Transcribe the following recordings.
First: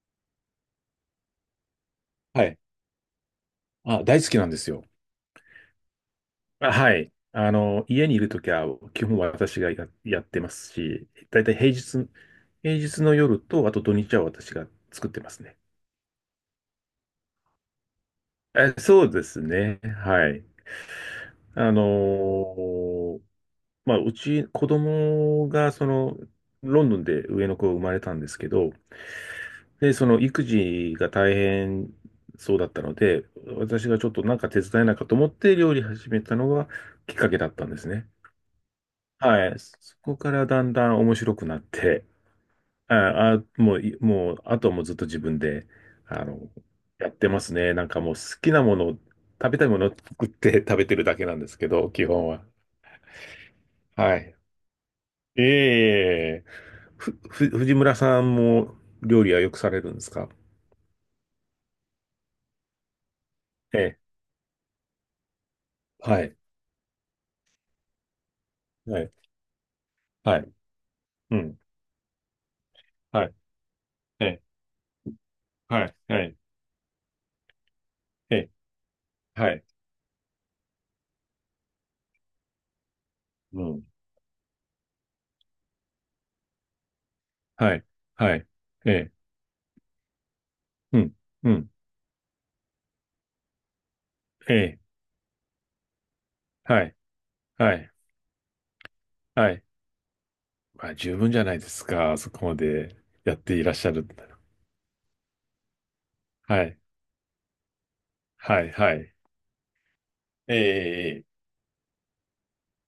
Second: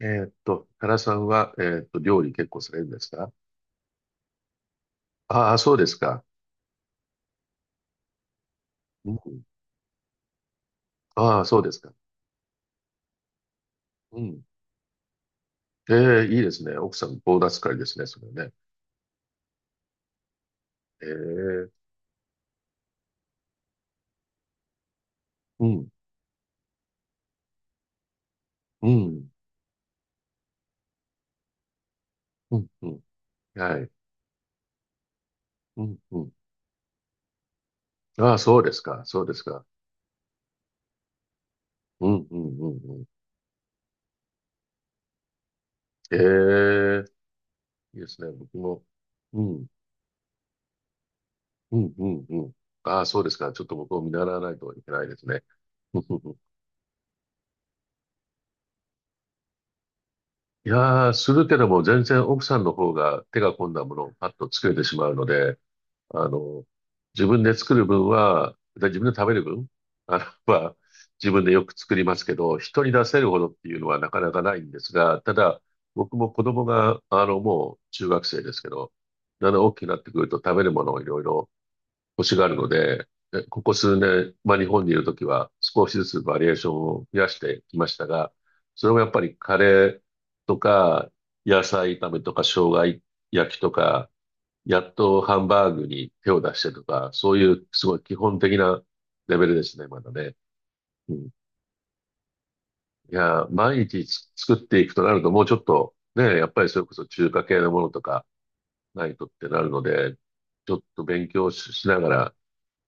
原さんは、料理は結い。構されるんですか？あ、大好きなんですよ。ああー、そうですか。あ、はい。家にいるときは、基う本ん。私がやってますし、あだあ、いたいそうですか。平日の夜と、あと土日うはん。私が作ってますね。ええ、いいですね。奥さん、ボーナス会ですね、それね。え、そうですね。はい。ええ。あのーまあ、うち、子供うが、ん、ロンドンで上の子が生まれたんですけど、うん、で、その育児が大変そううん、だったうのん。で、は私い。がちょっとなんか手伝えないかと思って料う理ん、始うめん。たのがきっかけだったんですね。ああ、そうですか。そうですはい。か。そこからだんだん面白くなって、うん、うん、うん、うん。ああ、もう、あとはもうずっと自分で、えあの、え、やってますね。なんいいかでもうすね。好き僕なもも。の、う食べたん、いものを作って 食べてるだけなんですけうど、ん、基うん、本うは。ん。ああ、そうですか。ちょっと僕を見は習い。わないといけないですね。え うんうんうん。え。藤村さんも料理はよくされるんですか？いやー、するけども全然奥さんの方が手が込んえだもえ。のをパッと作れてしまうので、はあい。の、自分で作る分は、で自は分い。で食べる分、あはい。の、は、自う分でん。よく作りますけど、人に出せはるい。ほどっていうのはなかえなかえ。ないんですが、ただ、はい。僕はもい。子供が、もう中学え生え。ですけど、だんはだんい。大きくなってくると食べるものをいろいろ欲しがるので、えこうこん。数年、まあ日本にいるときは少しずつバリエーションを増やしてはきい。ましたが、はい。そえれもやっえ。ぱりカレーとうか、ん。う野ん。菜炒めとか、生姜焼きとか、ええ。やっとハンバーグに手を出してはとい。か、そういうはすい。ごい基本的なレベはルでい。すね、まだね。まあ、う十ん。い分じゃないですか。そこまでやっや、ていらっ毎しゃる日んだら。作っていくとなると、もうちょっとね、やっぱはりそい。れこそ中華系のものとかはい、はない。いとってなるので、えちょっとえ、え勉え。強し、しながら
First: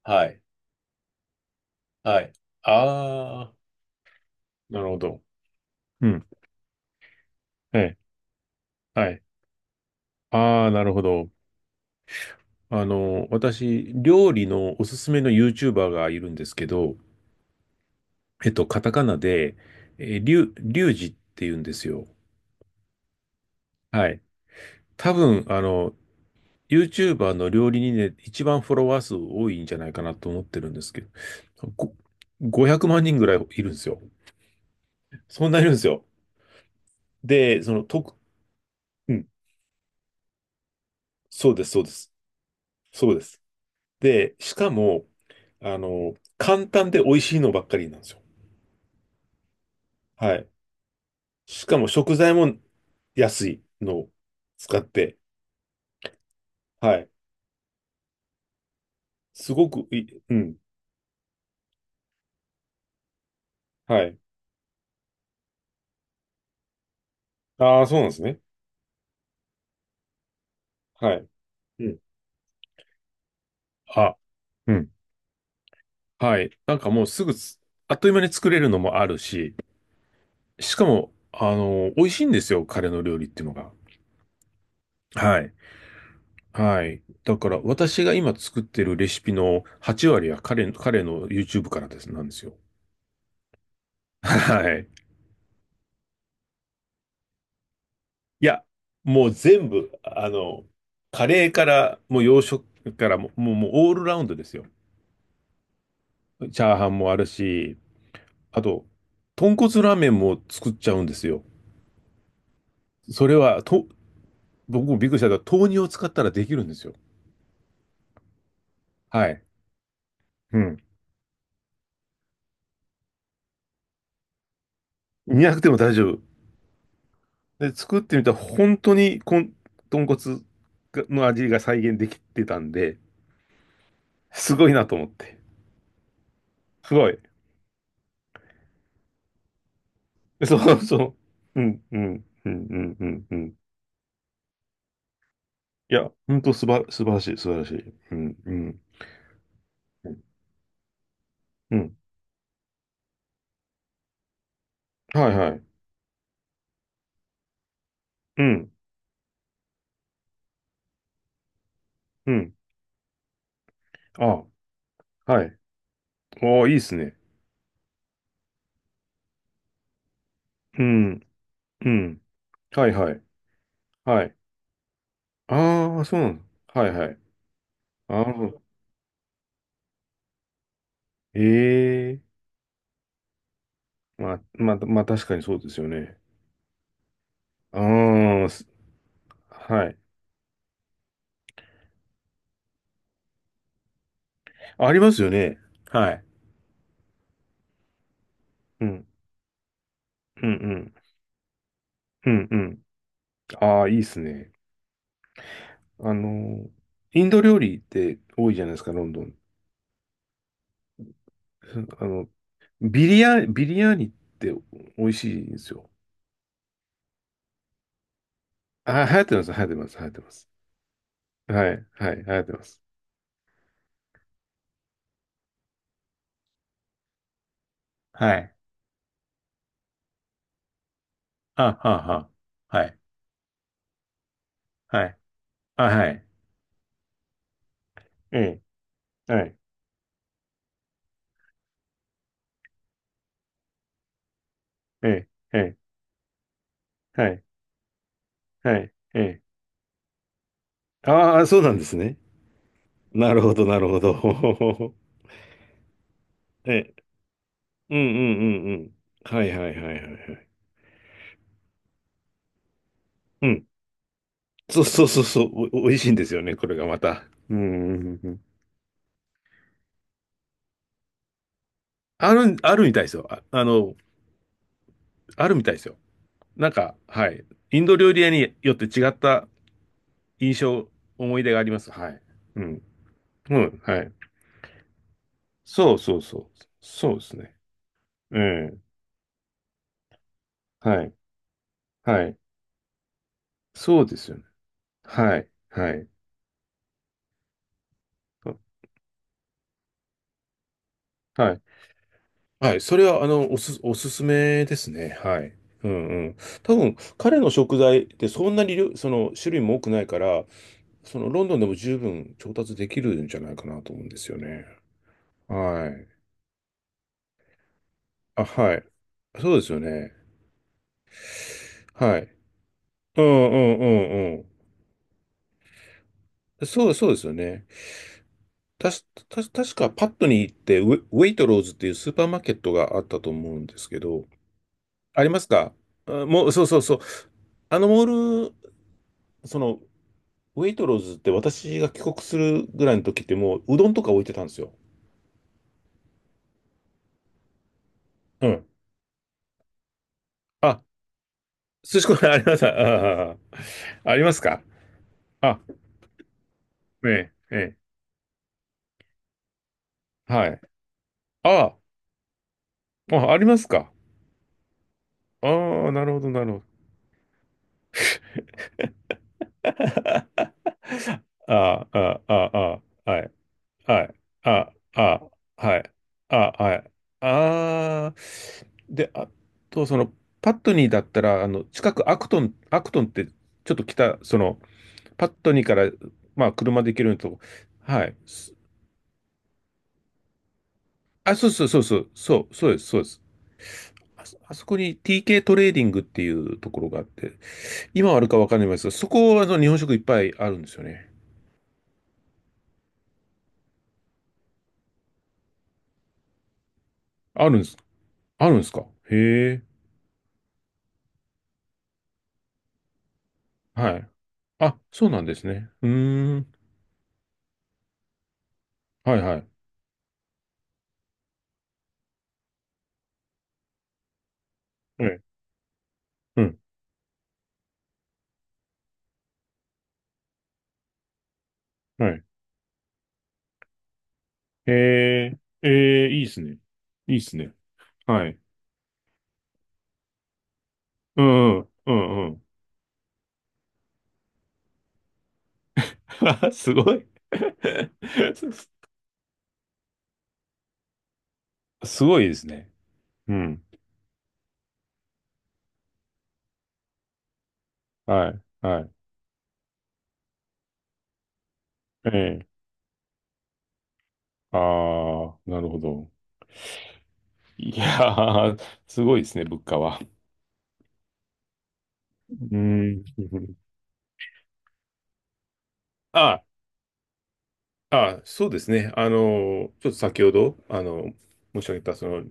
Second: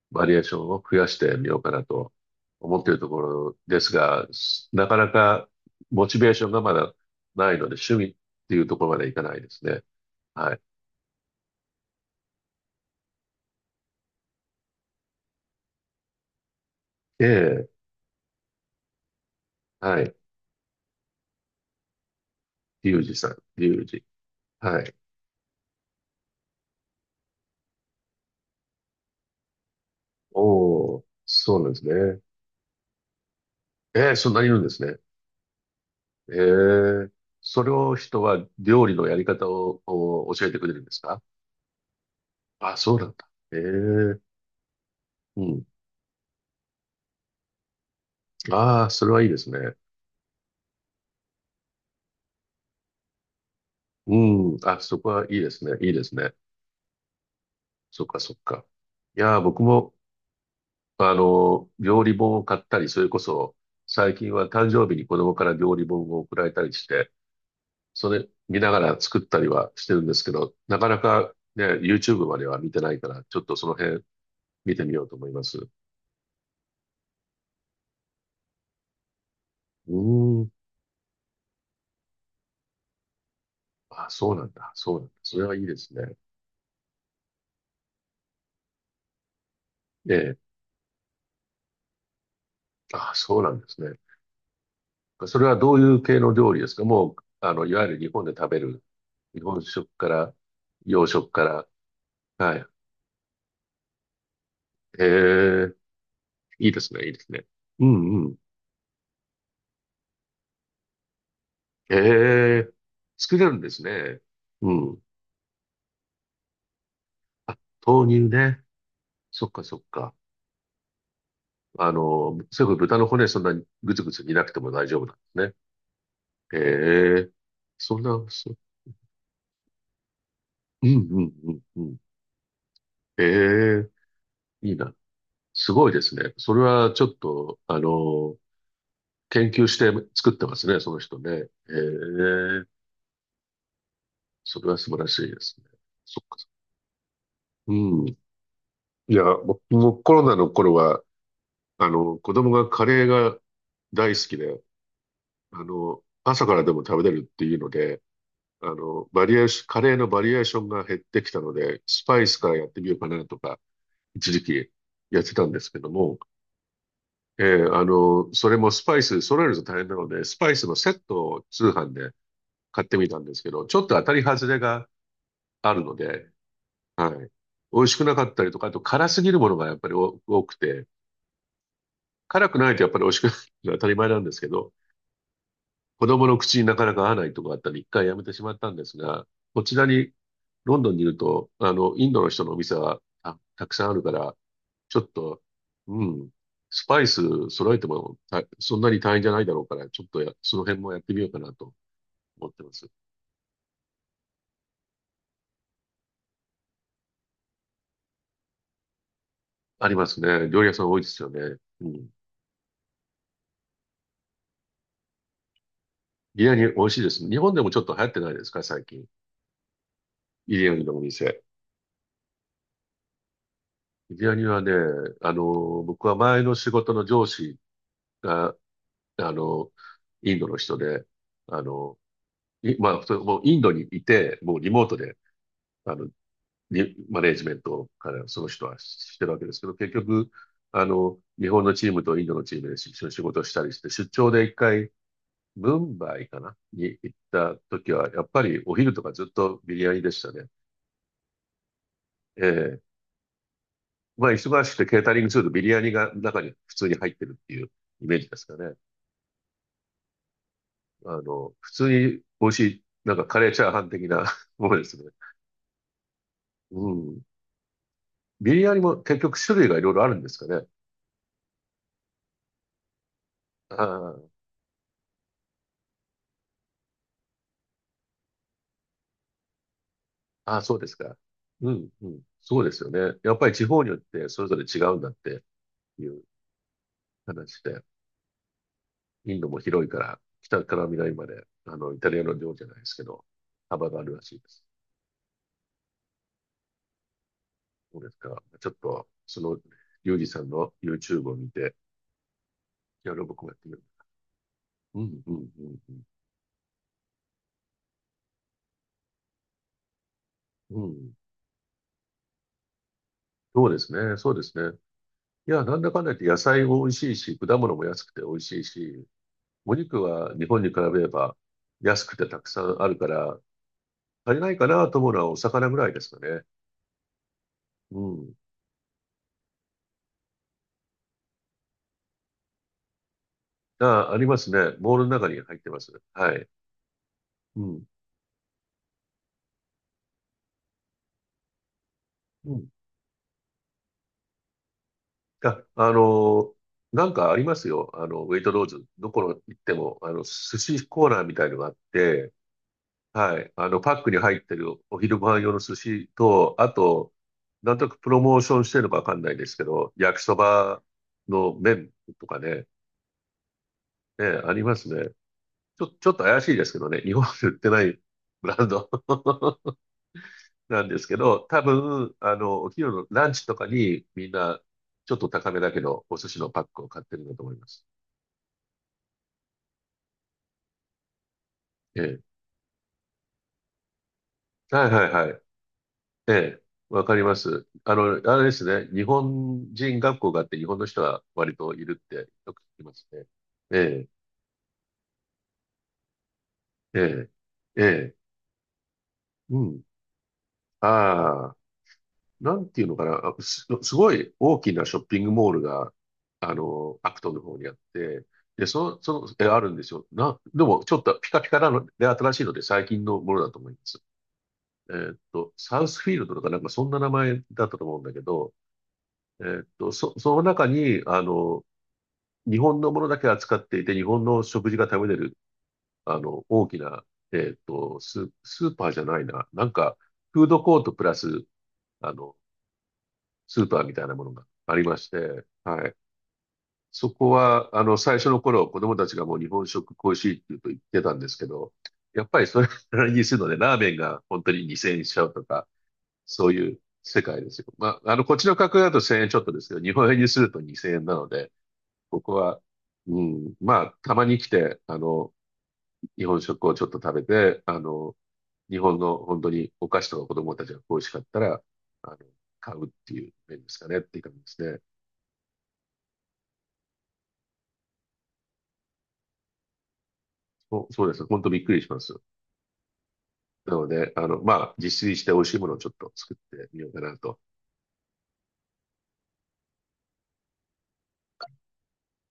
はバリエーい、ションを増やしてみようかなとはい。思っているとこああ、ろですが、ななるかほなど。かモうチん。ベーションがまだないので、え趣え、味っていうところまではいかい。ないですね。はい。ああ、なるほど。私、料理のおすすめの YouTuber がいるんですけど、ええ、カタカナで、はい。リュウジって言うんですよ。リュウジさん、リュウジ。はい。はい。多分、YouTuber の料理人で一番フォロワー数多いんじゃないかなと思ってるんですおけお、ど、そうなんですご、ね。500万人ぐらいいるんですよ。ええ、そんなにいるんですね。そんないるんですよ。ええ。そで、れを人は料理のうやりん、方をお教えてくれるんですか？そうです、そうです。あ、そうなそんうでだ。す。ええ、で、しかも、うん。簡単で美味しいのばっかりなんですよ。ああ、それはいいですね。はい。しかも食材も安いのをうん。使あ、っそこて、はいいですね。いいですね。はい。そっか、そっか。いやー、す僕ごくも、いい、うん。料理本を買ったり、それこそ、は最い。近は誕生日に子供から料理本を送られたりして、ああ、そうなそんですれね。見ながら作ったりはしてるんですけど、なかなはい。かね、うん。YouTube までは見てないから、ちょっとその辺、あ、う見てん。みようと思います。うはい。なんかもうすぐつ、あっという間に作れるのもあるし、ーん。しかも、美味しいんですよ、彼の料理っていうのが。あ、そうなんだ。そうなんだ。そはれい。はいいですね。はい。だから、私が今作ってるレシピの8え割はえ。彼の YouTube からです、なんですよ。あ、そうなんですね。はい。それはどういう系の料理ですか？もう、いわゆる日本でい食べや、る、もう日本全食部、から、洋カ食かレーから。ら、もう洋は食い。からもう、もう、もうオールラウンドですよ。ええ。チいいャーでハすンね。いもいあでるすね。し、うんうん。あと、豚骨ラーメンも作っちゃうんですよ。ええ。それ作れるんは、ですね。う僕もん。びっくりしたけど、豆乳を使ったらできるんですよ。あ、豆乳ね。はい。そっかそっか。うん。それこそ豚の骨そんなにぐつぐつ煮なくても大丈夫なんです煮なね。くても大丈夫。ええ。で、そ作んっな、てみたらそ、本当に豚骨うんうのん味うんが再うん。現できてたんで、ええ、すごいいいなな。と思って。すごいですね。それはすちょごっい。と、研究して作ってまそすね、うそのそ人ね。えう。うん、うん、うえ、ん、うん、うん。うん。それは素晴らしいですね。いや、そっか。本当素晴らしい、素晴らしうい。ん。ういん、うん、や、僕もうコん。ロナの頃は、うん。子供がカレーが大好きで、はいはい。朝からでも食べれるっていうので、うん、バリエーション、カレーのバリエーションが減ってきたので、スパイうスかん。らやってみようかなとか、一時あ、期やってはたんい。ですけども、おー、いいっすね。ええ、それもスパイス、揃えると大変なので、スパイスのうセットん、を通う販でん。買っはいてみはたい。んですけど、ちょっと当たりはい。外れがあるのああ、そうで、なの。はいははい。い。美味しくなあかったりとあ、か、あと辛すぎるものがやっぱり多くて、ええ。辛くないとやっぱり美味しくないのは当たり前なんでますあ、けど、まあ、まあ、確かにそうですよ子ね。供の口になかなか合わないとかあったり、一回やめてしああ、まったんですが、こちはらい。に、ロンドンにいると、インドの人のお店はたくさんあるから、あちょりっますよと、ね。うはい。ん。スパイス揃えてもそんうなにん、大変じゃないだろうから、ちょっとうん、うその辺もん、やってみようかなとうん、思っうてまん。す。ああ、いいっすね。あの、インド料理って多いじゃないですか、ロンドン。ありますね。料理屋さん多いですよね。うあん。の、ビリヤーニって美味しいんですよ。ビリヤニ美味しいです。日本でもちょっと流行ってないですか、最近？あ、流行ってます、流行ってます、流行ってます。ビリヤニのお店。はい、はい、流行ってます。ビリヤニはね、あの、僕は前の仕事の上司はが、い。あの、インドの人で、ああ、はの、あ、はいあ。はい。まあ、それもうインドにいて、もうリモートはで、い。あ、あはの、い。マネージメントからそのえ人はしてるえ、わけはでい、すけど、結局、日本のチームとインドのチームで一緒に仕事したりして、出張で一回、ええ、えムえ、ンバイかなに行っはい、た時は、やっぱりおはい、昼とかえずっえ。とビリヤニでしたね。ああ、そうなんですね。ええ。なるほど、なるほまあ、忙しくてど。ケータリングするとビリヤニが中に普通に ええ。入ってるっていううんうイメージですかんうね。んうん。はいはいはいはいはい。普通に美味しい、なんかカうレーチん。ャーハン的な ものそでうすそうね。そうそう。お、美味しいんですよね、これがうまん。た。うんうんうんうん。ビリヤニも結局種類がいろいろあるんですかね。あるみたいですよ。あ、ああ、あるみたいですよ。なんか、はい。インド料理屋によって違った印あ、そうで象、すか。思い出があうりまん、す。うはい。ん。そううでん。すよね。やっぱりう地ん、方によはっい。てそれぞれ違うんだってそういそううそう。そうで話すね。で、うん。インドも広いから、北からは南い。まで、イタリはアのい。領じゃないですけど、幅があそうるでらすしいよね。です。はい。はい。そうですか。ちょっと、その、リュウジさんの YouTube を見はい。て、はい、それいろは、うあ僕もの、やっおてみす、る。おすすめですうね。ん、うん、うはん、い。うんうん。多分、彼の食材ってそんなに量、その、種類も多くないから、うん。うん。ロンドンでも十分調達できるんじゃないかそうでなすと思うんね。ですそうよですね。ね。いや、なんはだかんい。だ言って野菜も美味しいし、果物も安くて美味あ、しいはい。し、そうですおよ肉ね。は日本に比べれば安くはてい。たくさんあるかうんうら、足んうりんないかなと思うのはお魚ぐらいですかね。うん。そうですよね。うん。たし、た、確かパットに行ってウェイトローズっていうスーパーマーケットがあったと思うんですけあ、ありど、ますね。ボールのあ中りまにす入ってか？ます。あ、はもい。う、そうそうそう。うあん。のモール、その、ウェイトローズって私が帰国すうるん。ぐらいの時ってもううどんとか置いてたんですよ。あ、あのなんかありますよ。ウェイうトローん。ズ。どこの行っても、寿あ、司コーナーみたいのがあっ寿司コーて、ナーあります。あはい。パックあ、あにりま入っすてか？るお昼ご飯用のあ、寿司と、あと、ええ、なえんとなくプロモーションしてるのかわかんないですけど、焼きえ、そはい。ばのあ麺とかね、あ、あ、ありますか？ね、ありますね。ちあょ、あ、なちょるっほとど、な怪しるいほでど。すけどね。日本で売ってないブランド。なんですけど、多ああ、あ分、あ、あお昼のあ、はラい、ンチとかはにい、みんな、あちょっとあ、高めだはけい、ど、お寿あ司のあ、パッはクをい、買ってるんだと思います。ああ、で、あと、パットニーだったら、近えくアえ。クトン、アクトンって、ちょっと北、はいはいパッはい。トニーから、えまあ、え。車で行わけるかのりまと、す。はい。あれですね。日本人学校があって、日本の人はあ、そう割そうとそういそるっう、てそよう、く聞そうできす、まそうすです。ね。えあそこに TK トレーディングっていうところえ、があって、ええ、え今え。はあるかわかんないですが、そこはう日本ん。食いっぱいあるんですよね。ああ。なんていうのかな、すごい大きなショッピングモールが、アクトンのあ方るんでにあっす、て、あるんでで、すか？へあえ、るんですよ。でも、ちょっとピカピカなので、新しいので、最近のものだと思いまはす。い。あ、そうなんですね。サウうスフィールドーとかん、なんかそんな名前だったと思うんだけど、はいはい。その中に、日本のものだけ扱っていて、日本の食事がえ食べれえ、る、うん、大きな、スーパーじゃないな、なんか、フードコートプラス、はあい。の、スーパーみたいなものがへありましえ、て、はい。ええ、いいですね。そいいでこすね。は、最は初い。の頃、子供たちがもう日本食恋しいって言うと言ってたんうですけんうん、ど、うやんっうぱん。りそれなりにするので、ラーメンが本当に2000円しちゃうとか、そ うすいうごい。世界ですよ。まあ、こっち の価す格だと1000円ちょっとですけど、日本円にすると2000円なので、すごこいこですは、ね。ううん、ん。まあ、たまに来て、日本食をちょっと食べて、はい、日はい。本の本当にお菓子とか子供たちが恋しかったら、あえの、え。買うっていう面ですかねっていう感じであすね。あ、なるほど。いやー、すごいですね、物価は。そうそうです。本当びっくりします。うん。なので、まあ、自炊して美味しいものをちょっと作っあてみようかなと。あ、そうですね。ちょっと先ほど、申し上げた、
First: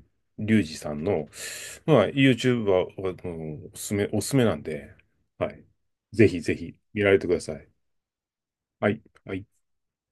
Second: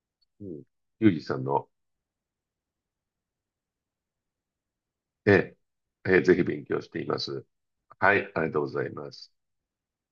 うリュん。ウジさんユージの、さんの、まあ、YouTube は、おすすめなんで、えはえ、い。ええ、ぜぜひひぜ勉ひ、強して見いらまれてくだす。さい。はい、ありがとうございはい。ます。はい。